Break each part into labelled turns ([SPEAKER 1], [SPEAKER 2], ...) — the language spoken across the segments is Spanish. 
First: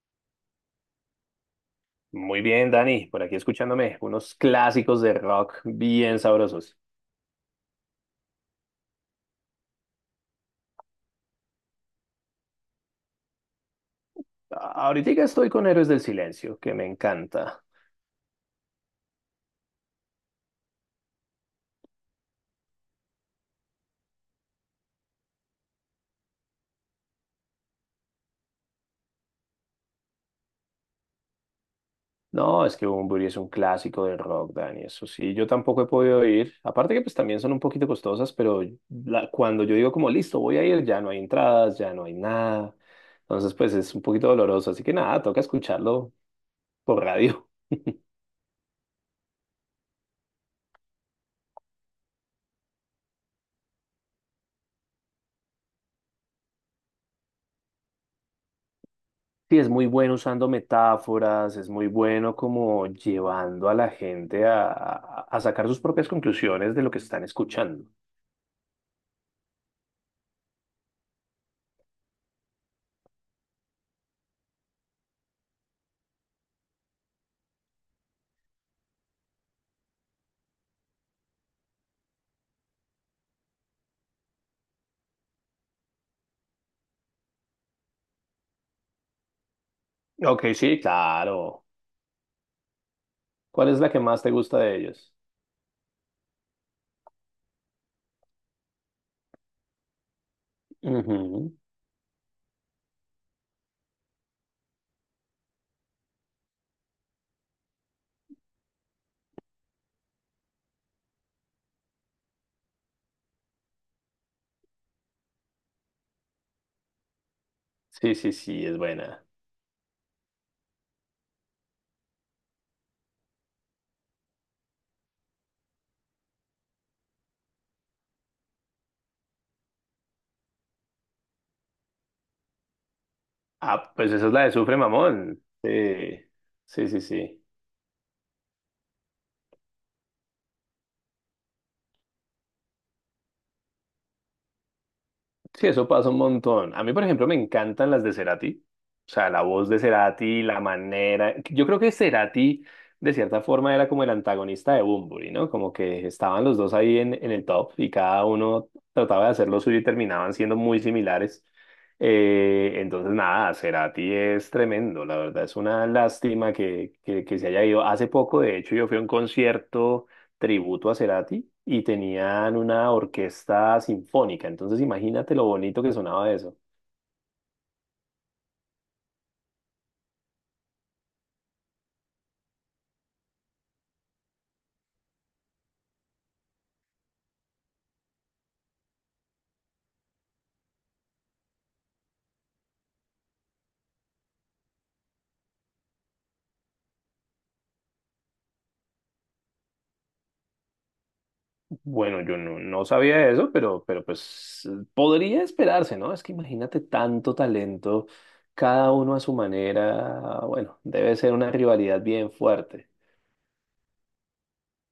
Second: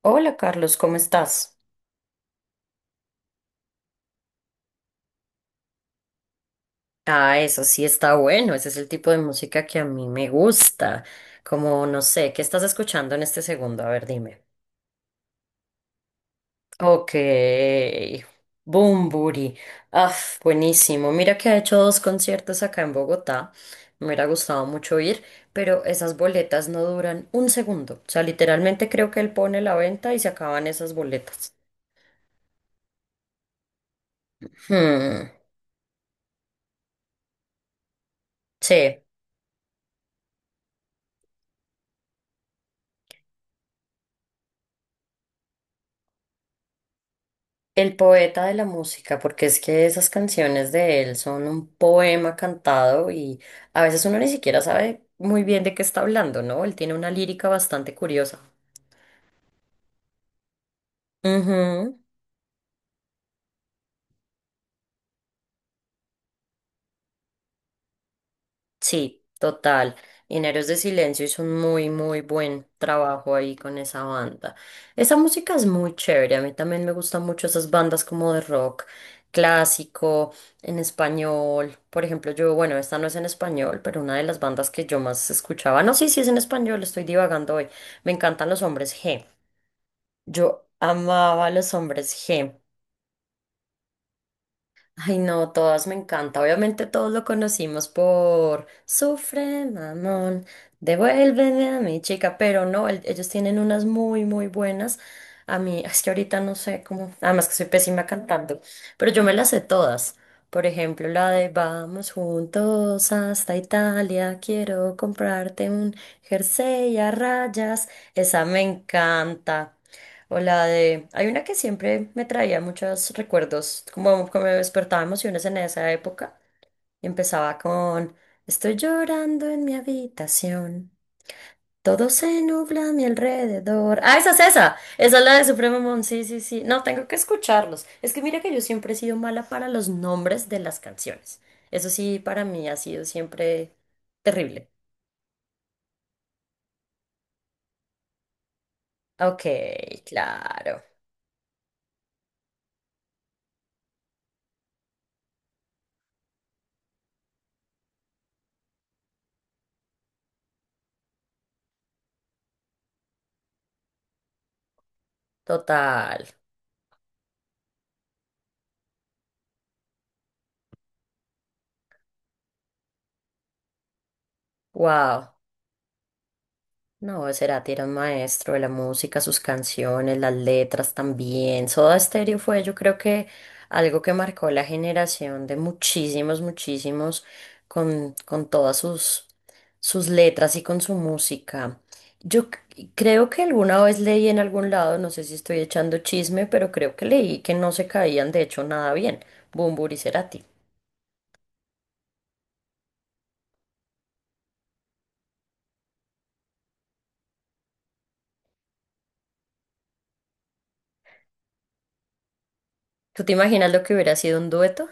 [SPEAKER 1] Hola Carlos, ¿cómo estás?
[SPEAKER 2] Muy bien, Dani, por aquí escuchándome unos clásicos de rock bien sabrosos.
[SPEAKER 1] Ah, eso sí está bueno, ese es el tipo de música que a mí me gusta. Como, no sé, ¿qué estás escuchando en este segundo? A ver, dime.
[SPEAKER 2] Ahorita estoy con Héroes del Silencio, que me
[SPEAKER 1] Ok,
[SPEAKER 2] encanta.
[SPEAKER 1] Bumburi. Ah, Buenísimo. Mira que ha hecho dos conciertos acá en Bogotá. Me hubiera gustado mucho ir, pero esas boletas no duran un segundo. O sea, literalmente creo que él pone la venta y se acaban esas boletas.
[SPEAKER 2] No, es que Bunbury es un clásico del rock, Dani, eso
[SPEAKER 1] Hmm,
[SPEAKER 2] sí, yo tampoco he podido ir. Aparte que pues también son un poquito costosas, pero
[SPEAKER 1] sí.
[SPEAKER 2] cuando yo digo como listo, voy a ir, ya no hay entradas, ya no hay nada. Entonces pues es un poquito doloroso, así que nada, toca escucharlo por radio.
[SPEAKER 1] El poeta de la música, porque es que esas canciones de él son un poema cantado y a veces uno ni siquiera sabe muy bien de qué está hablando, ¿no? Él tiene una lírica bastante curiosa.
[SPEAKER 2] Sí, es muy bueno usando metáforas, es muy
[SPEAKER 1] Ujú.
[SPEAKER 2] bueno como llevando a la gente a sacar sus propias conclusiones de lo que están escuchando.
[SPEAKER 1] Sí, total. Mineros de Silencio hizo un muy, muy buen trabajo ahí con esa banda. Esa música es muy chévere. A mí también me gustan mucho esas bandas como de rock clásico, en español. Por ejemplo, yo, bueno, esta no es en español, pero una de las bandas que yo más escuchaba. No, sí, sí es en español, estoy divagando hoy. Me encantan los hombres G.
[SPEAKER 2] Ok,
[SPEAKER 1] Yo
[SPEAKER 2] sí,
[SPEAKER 1] amaba a
[SPEAKER 2] claro.
[SPEAKER 1] los hombres G.
[SPEAKER 2] ¿Cuál es la que más te gusta de ellos?
[SPEAKER 1] Ay, no, todas me encanta. Obviamente todos lo conocimos por Sufre, mamón,
[SPEAKER 2] Ujú.
[SPEAKER 1] devuélveme a mi chica, pero no, ellos tienen unas muy, muy buenas. A mí, es que ahorita no sé cómo, además que soy pésima cantando, pero yo me las sé todas. Por ejemplo, la de Vamos juntos hasta Italia, quiero comprarte un jersey a rayas.
[SPEAKER 2] Sí, sí,
[SPEAKER 1] Esa me
[SPEAKER 2] sí, es buena.
[SPEAKER 1] encanta. O la de... Hay una que siempre me traía muchos recuerdos, como, como me despertaba emociones en esa época. Y empezaba con... Estoy llorando en mi habitación. Todo se nubla a mi
[SPEAKER 2] Ah,
[SPEAKER 1] alrededor.
[SPEAKER 2] pues
[SPEAKER 1] Ah,
[SPEAKER 2] esa
[SPEAKER 1] esa
[SPEAKER 2] es
[SPEAKER 1] es
[SPEAKER 2] la de Sufre
[SPEAKER 1] esa. Esa es la
[SPEAKER 2] Mamón.
[SPEAKER 1] de Supremo Mon.
[SPEAKER 2] Sí,
[SPEAKER 1] Sí, sí, sí. No,
[SPEAKER 2] sí, sí,
[SPEAKER 1] tengo que
[SPEAKER 2] sí.
[SPEAKER 1] escucharlos. Es que mira que yo siempre he sido mala para los nombres de las canciones. Eso sí, para mí ha sido siempre terrible.
[SPEAKER 2] Sí, eso pasa un montón. A mí, por ejemplo, me encantan las de Cerati. O sea, la
[SPEAKER 1] Ok,
[SPEAKER 2] voz de Cerati, la
[SPEAKER 1] claro.
[SPEAKER 2] manera. Yo creo que Cerati, de cierta forma, era como el antagonista de Bunbury, ¿no? Como que estaban los dos ahí en el top y cada uno trataba de hacer lo suyo y terminaban siendo muy similares. Entonces, nada, Cerati es tremendo, la verdad. Es una
[SPEAKER 1] Total.
[SPEAKER 2] lástima que se haya ido. Hace poco, de hecho, yo fui a un concierto tributo a Cerati y tenían una orquesta sinfónica. Entonces
[SPEAKER 1] Wow.
[SPEAKER 2] imagínate lo bonito que sonaba eso.
[SPEAKER 1] No, Cerati era un maestro de la música, sus canciones, las letras también. Soda Stereo fue, yo creo que algo que marcó la generación de muchísimos, muchísimos con todas sus letras y con su música. Yo creo que alguna vez leí en algún lado, no sé si estoy echando chisme, pero creo que leí que no se caían de hecho nada bien, Bumbur y Cerati.
[SPEAKER 2] Bueno, yo no sabía eso, pero pues podría esperarse, ¿no? Es que imagínate tanto talento, cada uno a su manera. Bueno, debe ser una rivalidad bien fuerte.
[SPEAKER 1] ¿Tú te imaginas lo que hubiera sido un dueto?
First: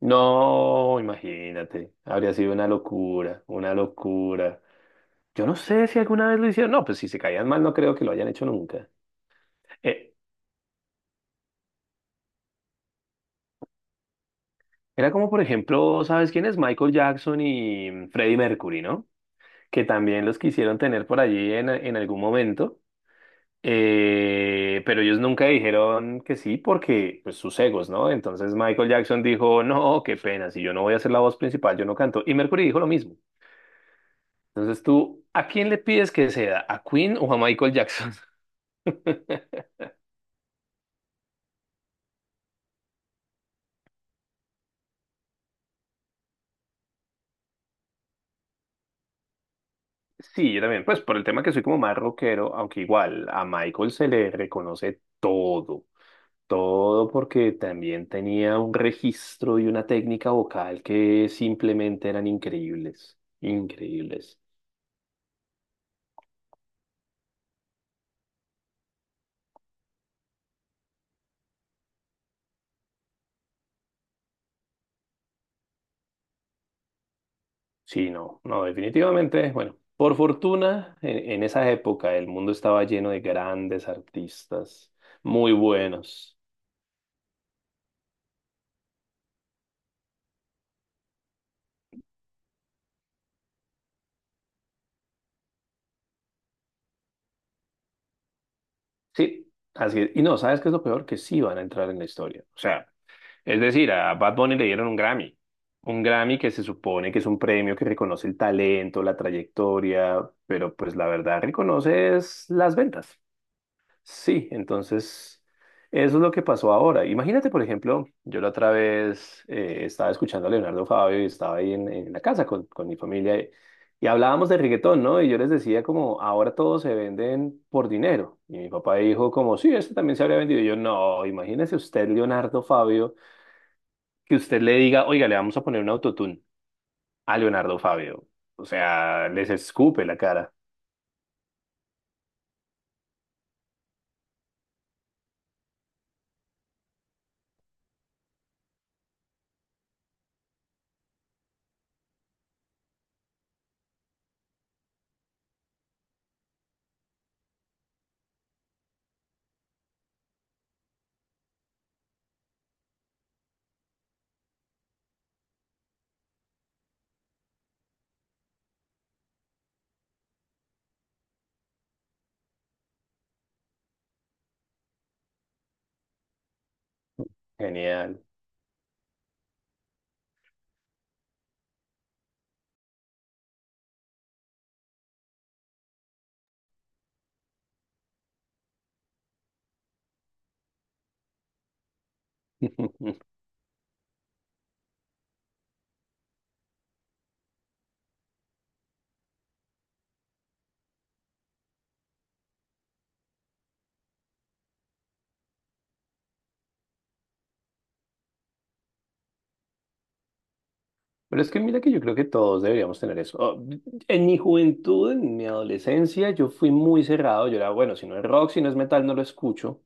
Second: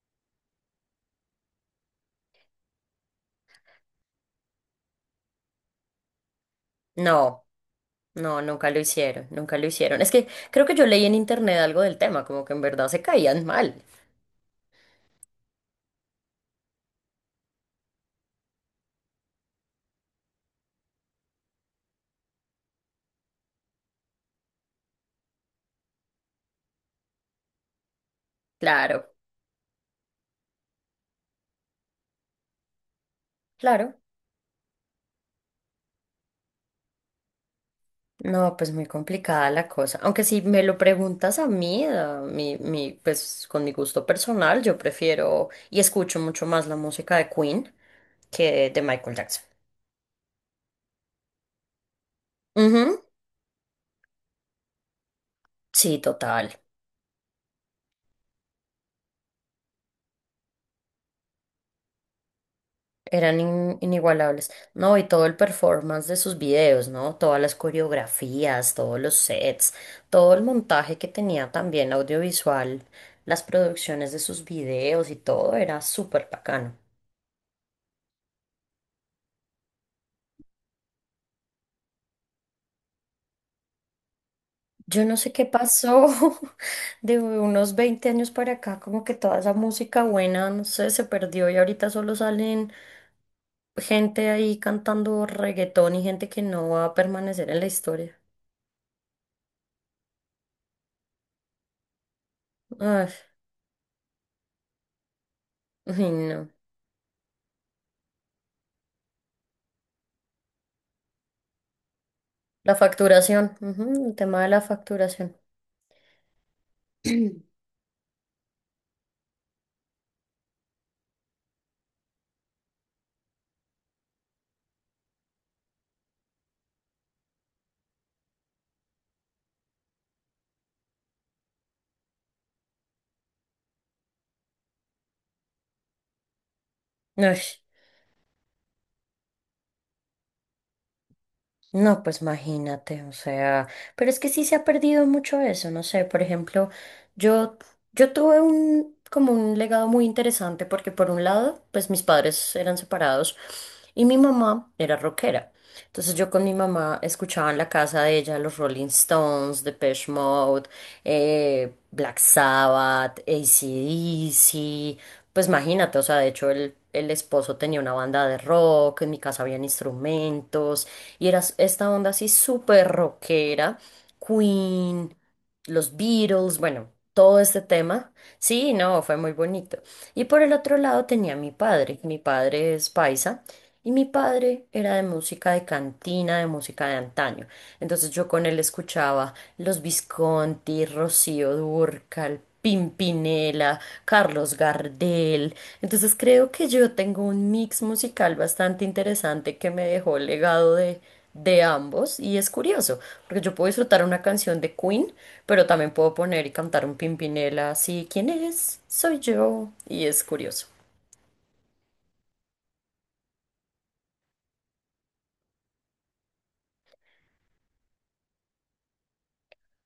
[SPEAKER 2] No, imagínate, habría sido una locura, una locura. Yo no sé si alguna vez lo hicieron. No, pues si se
[SPEAKER 1] No.
[SPEAKER 2] caían mal, no creo que lo hayan
[SPEAKER 1] No,
[SPEAKER 2] hecho
[SPEAKER 1] nunca lo
[SPEAKER 2] nunca.
[SPEAKER 1] hicieron, nunca lo hicieron. Es
[SPEAKER 2] Eh,
[SPEAKER 1] que creo que yo leí en internet algo del tema, como que en verdad se caían mal.
[SPEAKER 2] Era como, por ejemplo, ¿sabes quién es? Michael Jackson y Freddie Mercury, ¿no? Que también los quisieron tener por allí en algún momento, pero ellos nunca dijeron que sí porque, pues, sus egos, ¿no? Entonces Michael
[SPEAKER 1] Claro,
[SPEAKER 2] Jackson dijo, no, qué pena, si yo no voy a ser la voz principal, yo no canto. Y Mercury dijo lo mismo.
[SPEAKER 1] claro.
[SPEAKER 2] Entonces tú, ¿a quién le pides que sea? ¿A Queen o a Michael Jackson?
[SPEAKER 1] No, pues muy complicada la cosa. Aunque si me lo preguntas a mí, pues con mi gusto personal, yo prefiero y escucho mucho más la música de Queen que de Michael Jackson.
[SPEAKER 2] Sí, yo también, pues por el tema que soy como más rockero, aunque
[SPEAKER 1] Ujú.
[SPEAKER 2] igual a Michael se le reconoce todo.
[SPEAKER 1] Sí, total.
[SPEAKER 2] Todo porque también tenía un registro y una técnica vocal que simplemente eran increíbles,
[SPEAKER 1] Eran
[SPEAKER 2] increíbles.
[SPEAKER 1] inigualables. No, y todo el performance de sus videos, ¿no? Todas las coreografías, todos los sets, todo el montaje que tenía también audiovisual, las producciones de sus videos y todo era súper bacano.
[SPEAKER 2] Sí, no, no, definitivamente, bueno, por fortuna, en esa época el mundo estaba lleno de grandes artistas,
[SPEAKER 1] Yo no sé qué
[SPEAKER 2] muy
[SPEAKER 1] pasó
[SPEAKER 2] buenos.
[SPEAKER 1] de unos 20 años para acá, como que toda esa música buena, no sé, se perdió y ahorita solo salen gente ahí cantando reggaetón y gente que no va a permanecer en la historia.
[SPEAKER 2] Sí, así es. Y no, ¿sabes qué es lo peor? Que sí van a entrar en la historia. O sea,
[SPEAKER 1] Ay,
[SPEAKER 2] es decir, a Bad Bunny le dieron un Grammy. Un
[SPEAKER 1] ay,
[SPEAKER 2] Grammy
[SPEAKER 1] no.
[SPEAKER 2] que se supone que es un premio que reconoce el talento, la trayectoria, pero pues la verdad reconoce es
[SPEAKER 1] La
[SPEAKER 2] las ventas.
[SPEAKER 1] facturación, ujú, el tema
[SPEAKER 2] Sí,
[SPEAKER 1] de la facturación.
[SPEAKER 2] entonces eso es lo que pasó ahora. Imagínate, por ejemplo, yo la otra vez estaba escuchando a Leonardo Fabio y estaba ahí en la casa con mi familia y hablábamos de reggaetón, ¿no? Y yo les decía como, ahora todos se venden por dinero. Y mi papá dijo como, sí, este también se habría vendido. Y yo, no, imagínese usted, Leonardo Fabio que usted le diga, oiga, le vamos a poner un autotune a
[SPEAKER 1] Ay,
[SPEAKER 2] Leonardo Fabio. O sea, les escupe la cara.
[SPEAKER 1] no, pues imagínate, o sea, pero es que sí se ha perdido mucho eso, no sé, por ejemplo, yo, yo tuve un, como un legado muy interesante porque por un lado, pues mis padres eran separados y mi mamá era rockera. Entonces yo con mi mamá escuchaba en la casa de ella los Rolling Stones, Depeche Mode, Black Sabbath, AC/DC, pues imagínate, o sea, de hecho el esposo tenía una banda de rock, en mi casa habían instrumentos, y era esta onda así súper rockera, Queen, los Beatles, bueno, todo este tema.
[SPEAKER 2] Genial.
[SPEAKER 1] Sí, no, fue muy bonito. Y por el otro lado tenía a mi padre es paisa, y mi padre era de música de cantina, de música de antaño. Entonces yo con él escuchaba los Visconti, Rocío Dúrcal,
[SPEAKER 2] Pero
[SPEAKER 1] Pimpinela, Carlos Gardel. Entonces creo que yo tengo un mix musical bastante interesante que me dejó el legado de ambos. Y es curioso, porque yo puedo disfrutar una canción de Queen, pero también puedo poner y cantar un Pimpinela así, ¿quién es? Soy yo. Y es curioso.
[SPEAKER 2] es que mira que yo creo que todos deberíamos tener eso. Oh, en mi juventud, en mi adolescencia, yo fui muy cerrado. Yo era, bueno, si no es rock, si no es metal, no lo escucho.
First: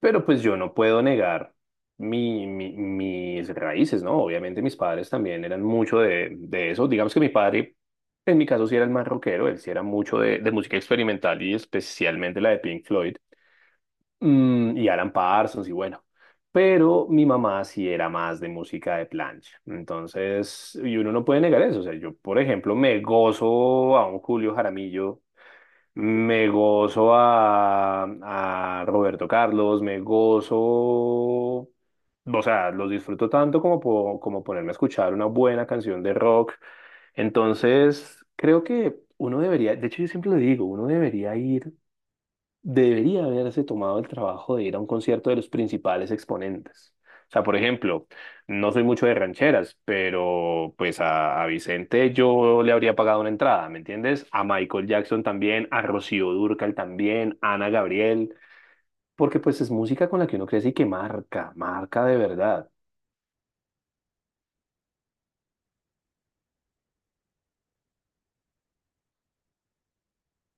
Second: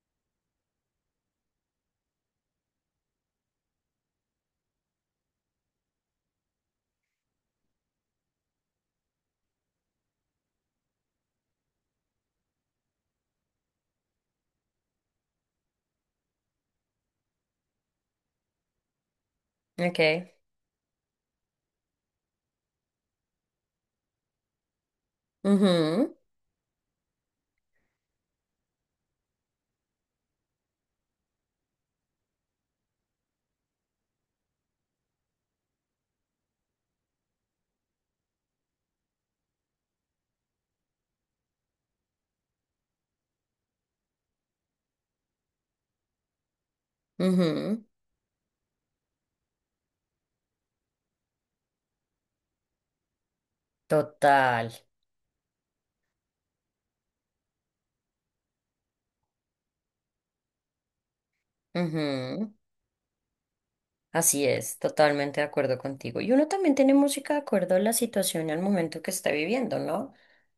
[SPEAKER 2] Pero pues yo no puedo negar mis raíces, ¿no? Obviamente mis padres también eran mucho de eso. Digamos que mi padre, en mi caso, sí era el más rockero. Él sí era mucho de música experimental y especialmente la de Pink Floyd. Y Alan Parsons y bueno. Pero mi mamá sí era más de música de plancha.
[SPEAKER 1] Okay.
[SPEAKER 2] Entonces, y uno no puede negar eso. O sea, yo, por ejemplo, me gozo a un Julio Jaramillo,
[SPEAKER 1] Mhm.
[SPEAKER 2] me gozo a Roberto Carlos, me gozo. O sea, los disfruto tanto como, como ponerme a escuchar una buena canción de rock. Entonces, creo que uno debería, de hecho, yo siempre lo digo, uno debería ir debería haberse tomado el trabajo de ir a un concierto de los principales exponentes. O sea, por
[SPEAKER 1] Mhm.
[SPEAKER 2] ejemplo, no soy mucho de rancheras, pero pues a Vicente yo le habría pagado una entrada, ¿me entiendes? A
[SPEAKER 1] Total.
[SPEAKER 2] Michael Jackson también, a Rocío Dúrcal también, a Ana Gabriel, porque pues es música con la que uno crece y que marca, marca de
[SPEAKER 1] Ujú.
[SPEAKER 2] verdad.
[SPEAKER 1] Así es, totalmente de acuerdo contigo. Y uno también tiene música de acuerdo a la situación y al momento que está viviendo, ¿no?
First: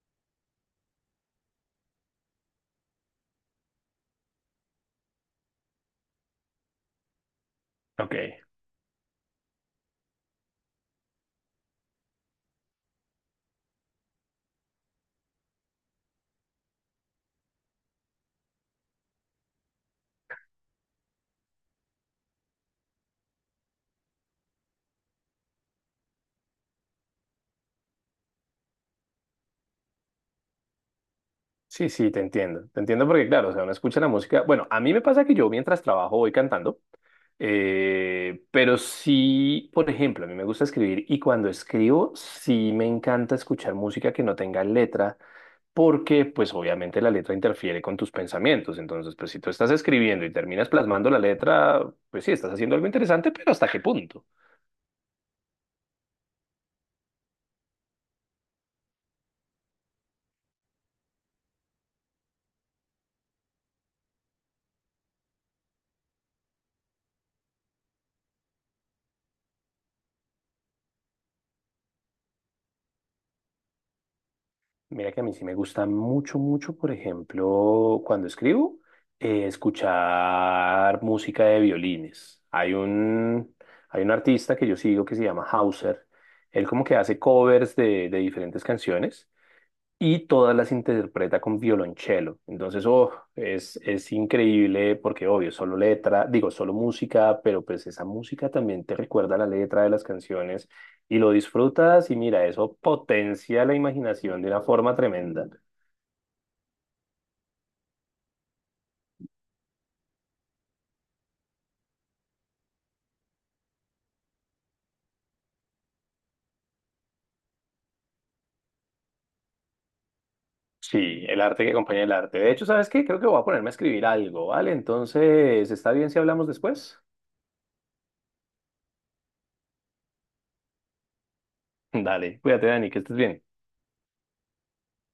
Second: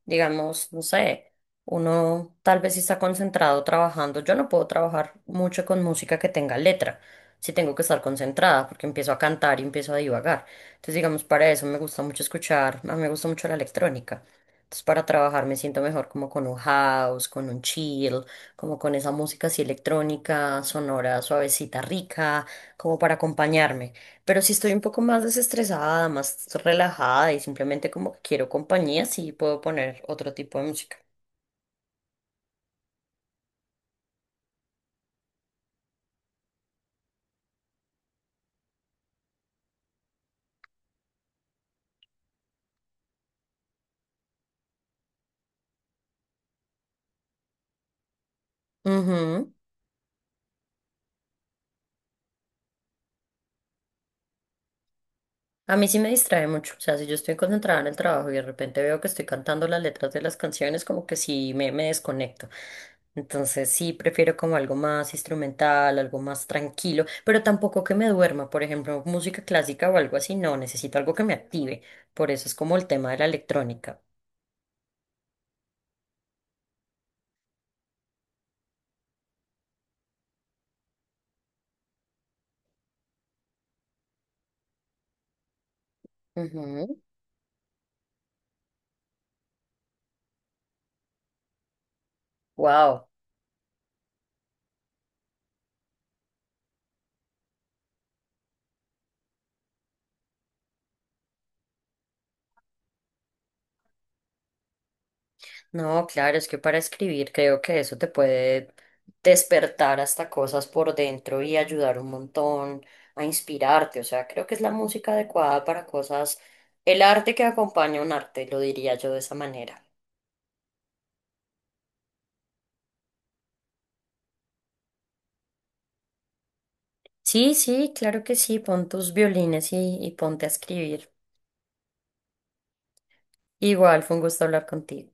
[SPEAKER 1] Digamos, no sé, uno tal vez si está concentrado trabajando. Yo no puedo trabajar mucho con música que tenga letra, si tengo que estar
[SPEAKER 2] Ok.
[SPEAKER 1] concentrada, porque empiezo a cantar y empiezo a divagar. Entonces, digamos, para eso me gusta mucho escuchar, a mí me gusta mucho la electrónica. Entonces, para trabajar me siento mejor como con un house, con un chill, como con esa música así electrónica, sonora, suavecita, rica como para acompañarme. Pero si estoy un poco más desestresada, más relajada y simplemente como que quiero compañía, sí puedo poner otro tipo de música.
[SPEAKER 2] Sí, sí, te entiendo. Te entiendo porque, claro, o sea, uno escucha la música. Bueno, a mí me pasa que yo mientras trabajo voy cantando, pero sí, por ejemplo, a mí me gusta escribir y cuando escribo sí me encanta escuchar música que no tenga letra porque, pues, obviamente la letra interfiere con tus pensamientos. Entonces, pues, si tú
[SPEAKER 1] Ujú.
[SPEAKER 2] estás escribiendo y terminas plasmando la letra, pues sí, estás haciendo algo interesante, pero ¿hasta qué punto?
[SPEAKER 1] A mí sí me distrae mucho. O sea, si yo estoy concentrada en el trabajo y de repente veo que estoy cantando las letras de las canciones, como que sí me desconecto. Entonces sí prefiero como algo más instrumental, algo más tranquilo, pero tampoco que me duerma, por ejemplo, música clásica o algo así, no, necesito algo que me active. Por eso es como el tema de la electrónica.
[SPEAKER 2] Mira que a mí sí me gusta mucho, mucho, por ejemplo, cuando escribo, escuchar música de violines. Hay un artista que yo sigo que se llama Hauser. Él como que hace covers de diferentes canciones y todas las interpreta con violonchelo. Entonces,
[SPEAKER 1] Wow.
[SPEAKER 2] oh, es increíble porque, obvio, solo letra, digo, solo música, pero pues esa música también te recuerda la letra de las canciones y lo disfrutas y mira, eso potencia la imaginación de una forma tremenda.
[SPEAKER 1] No, claro, es que para escribir creo que eso te puede despertar hasta cosas por dentro y ayudar un montón a inspirarte. O sea, creo que es la música adecuada para cosas, el arte que acompaña un arte, lo diría yo de esa manera.
[SPEAKER 2] Sí, el arte que acompaña el arte. De hecho, ¿sabes qué? Creo que voy a ponerme a escribir algo, ¿vale? Entonces, ¿está bien si hablamos después?
[SPEAKER 1] Sí, sí, claro que sí, pon tus violines y ponte a escribir.
[SPEAKER 2] Dale, cuídate, Dani, que estés bien.
[SPEAKER 1] Igual, fue un gusto hablar contigo.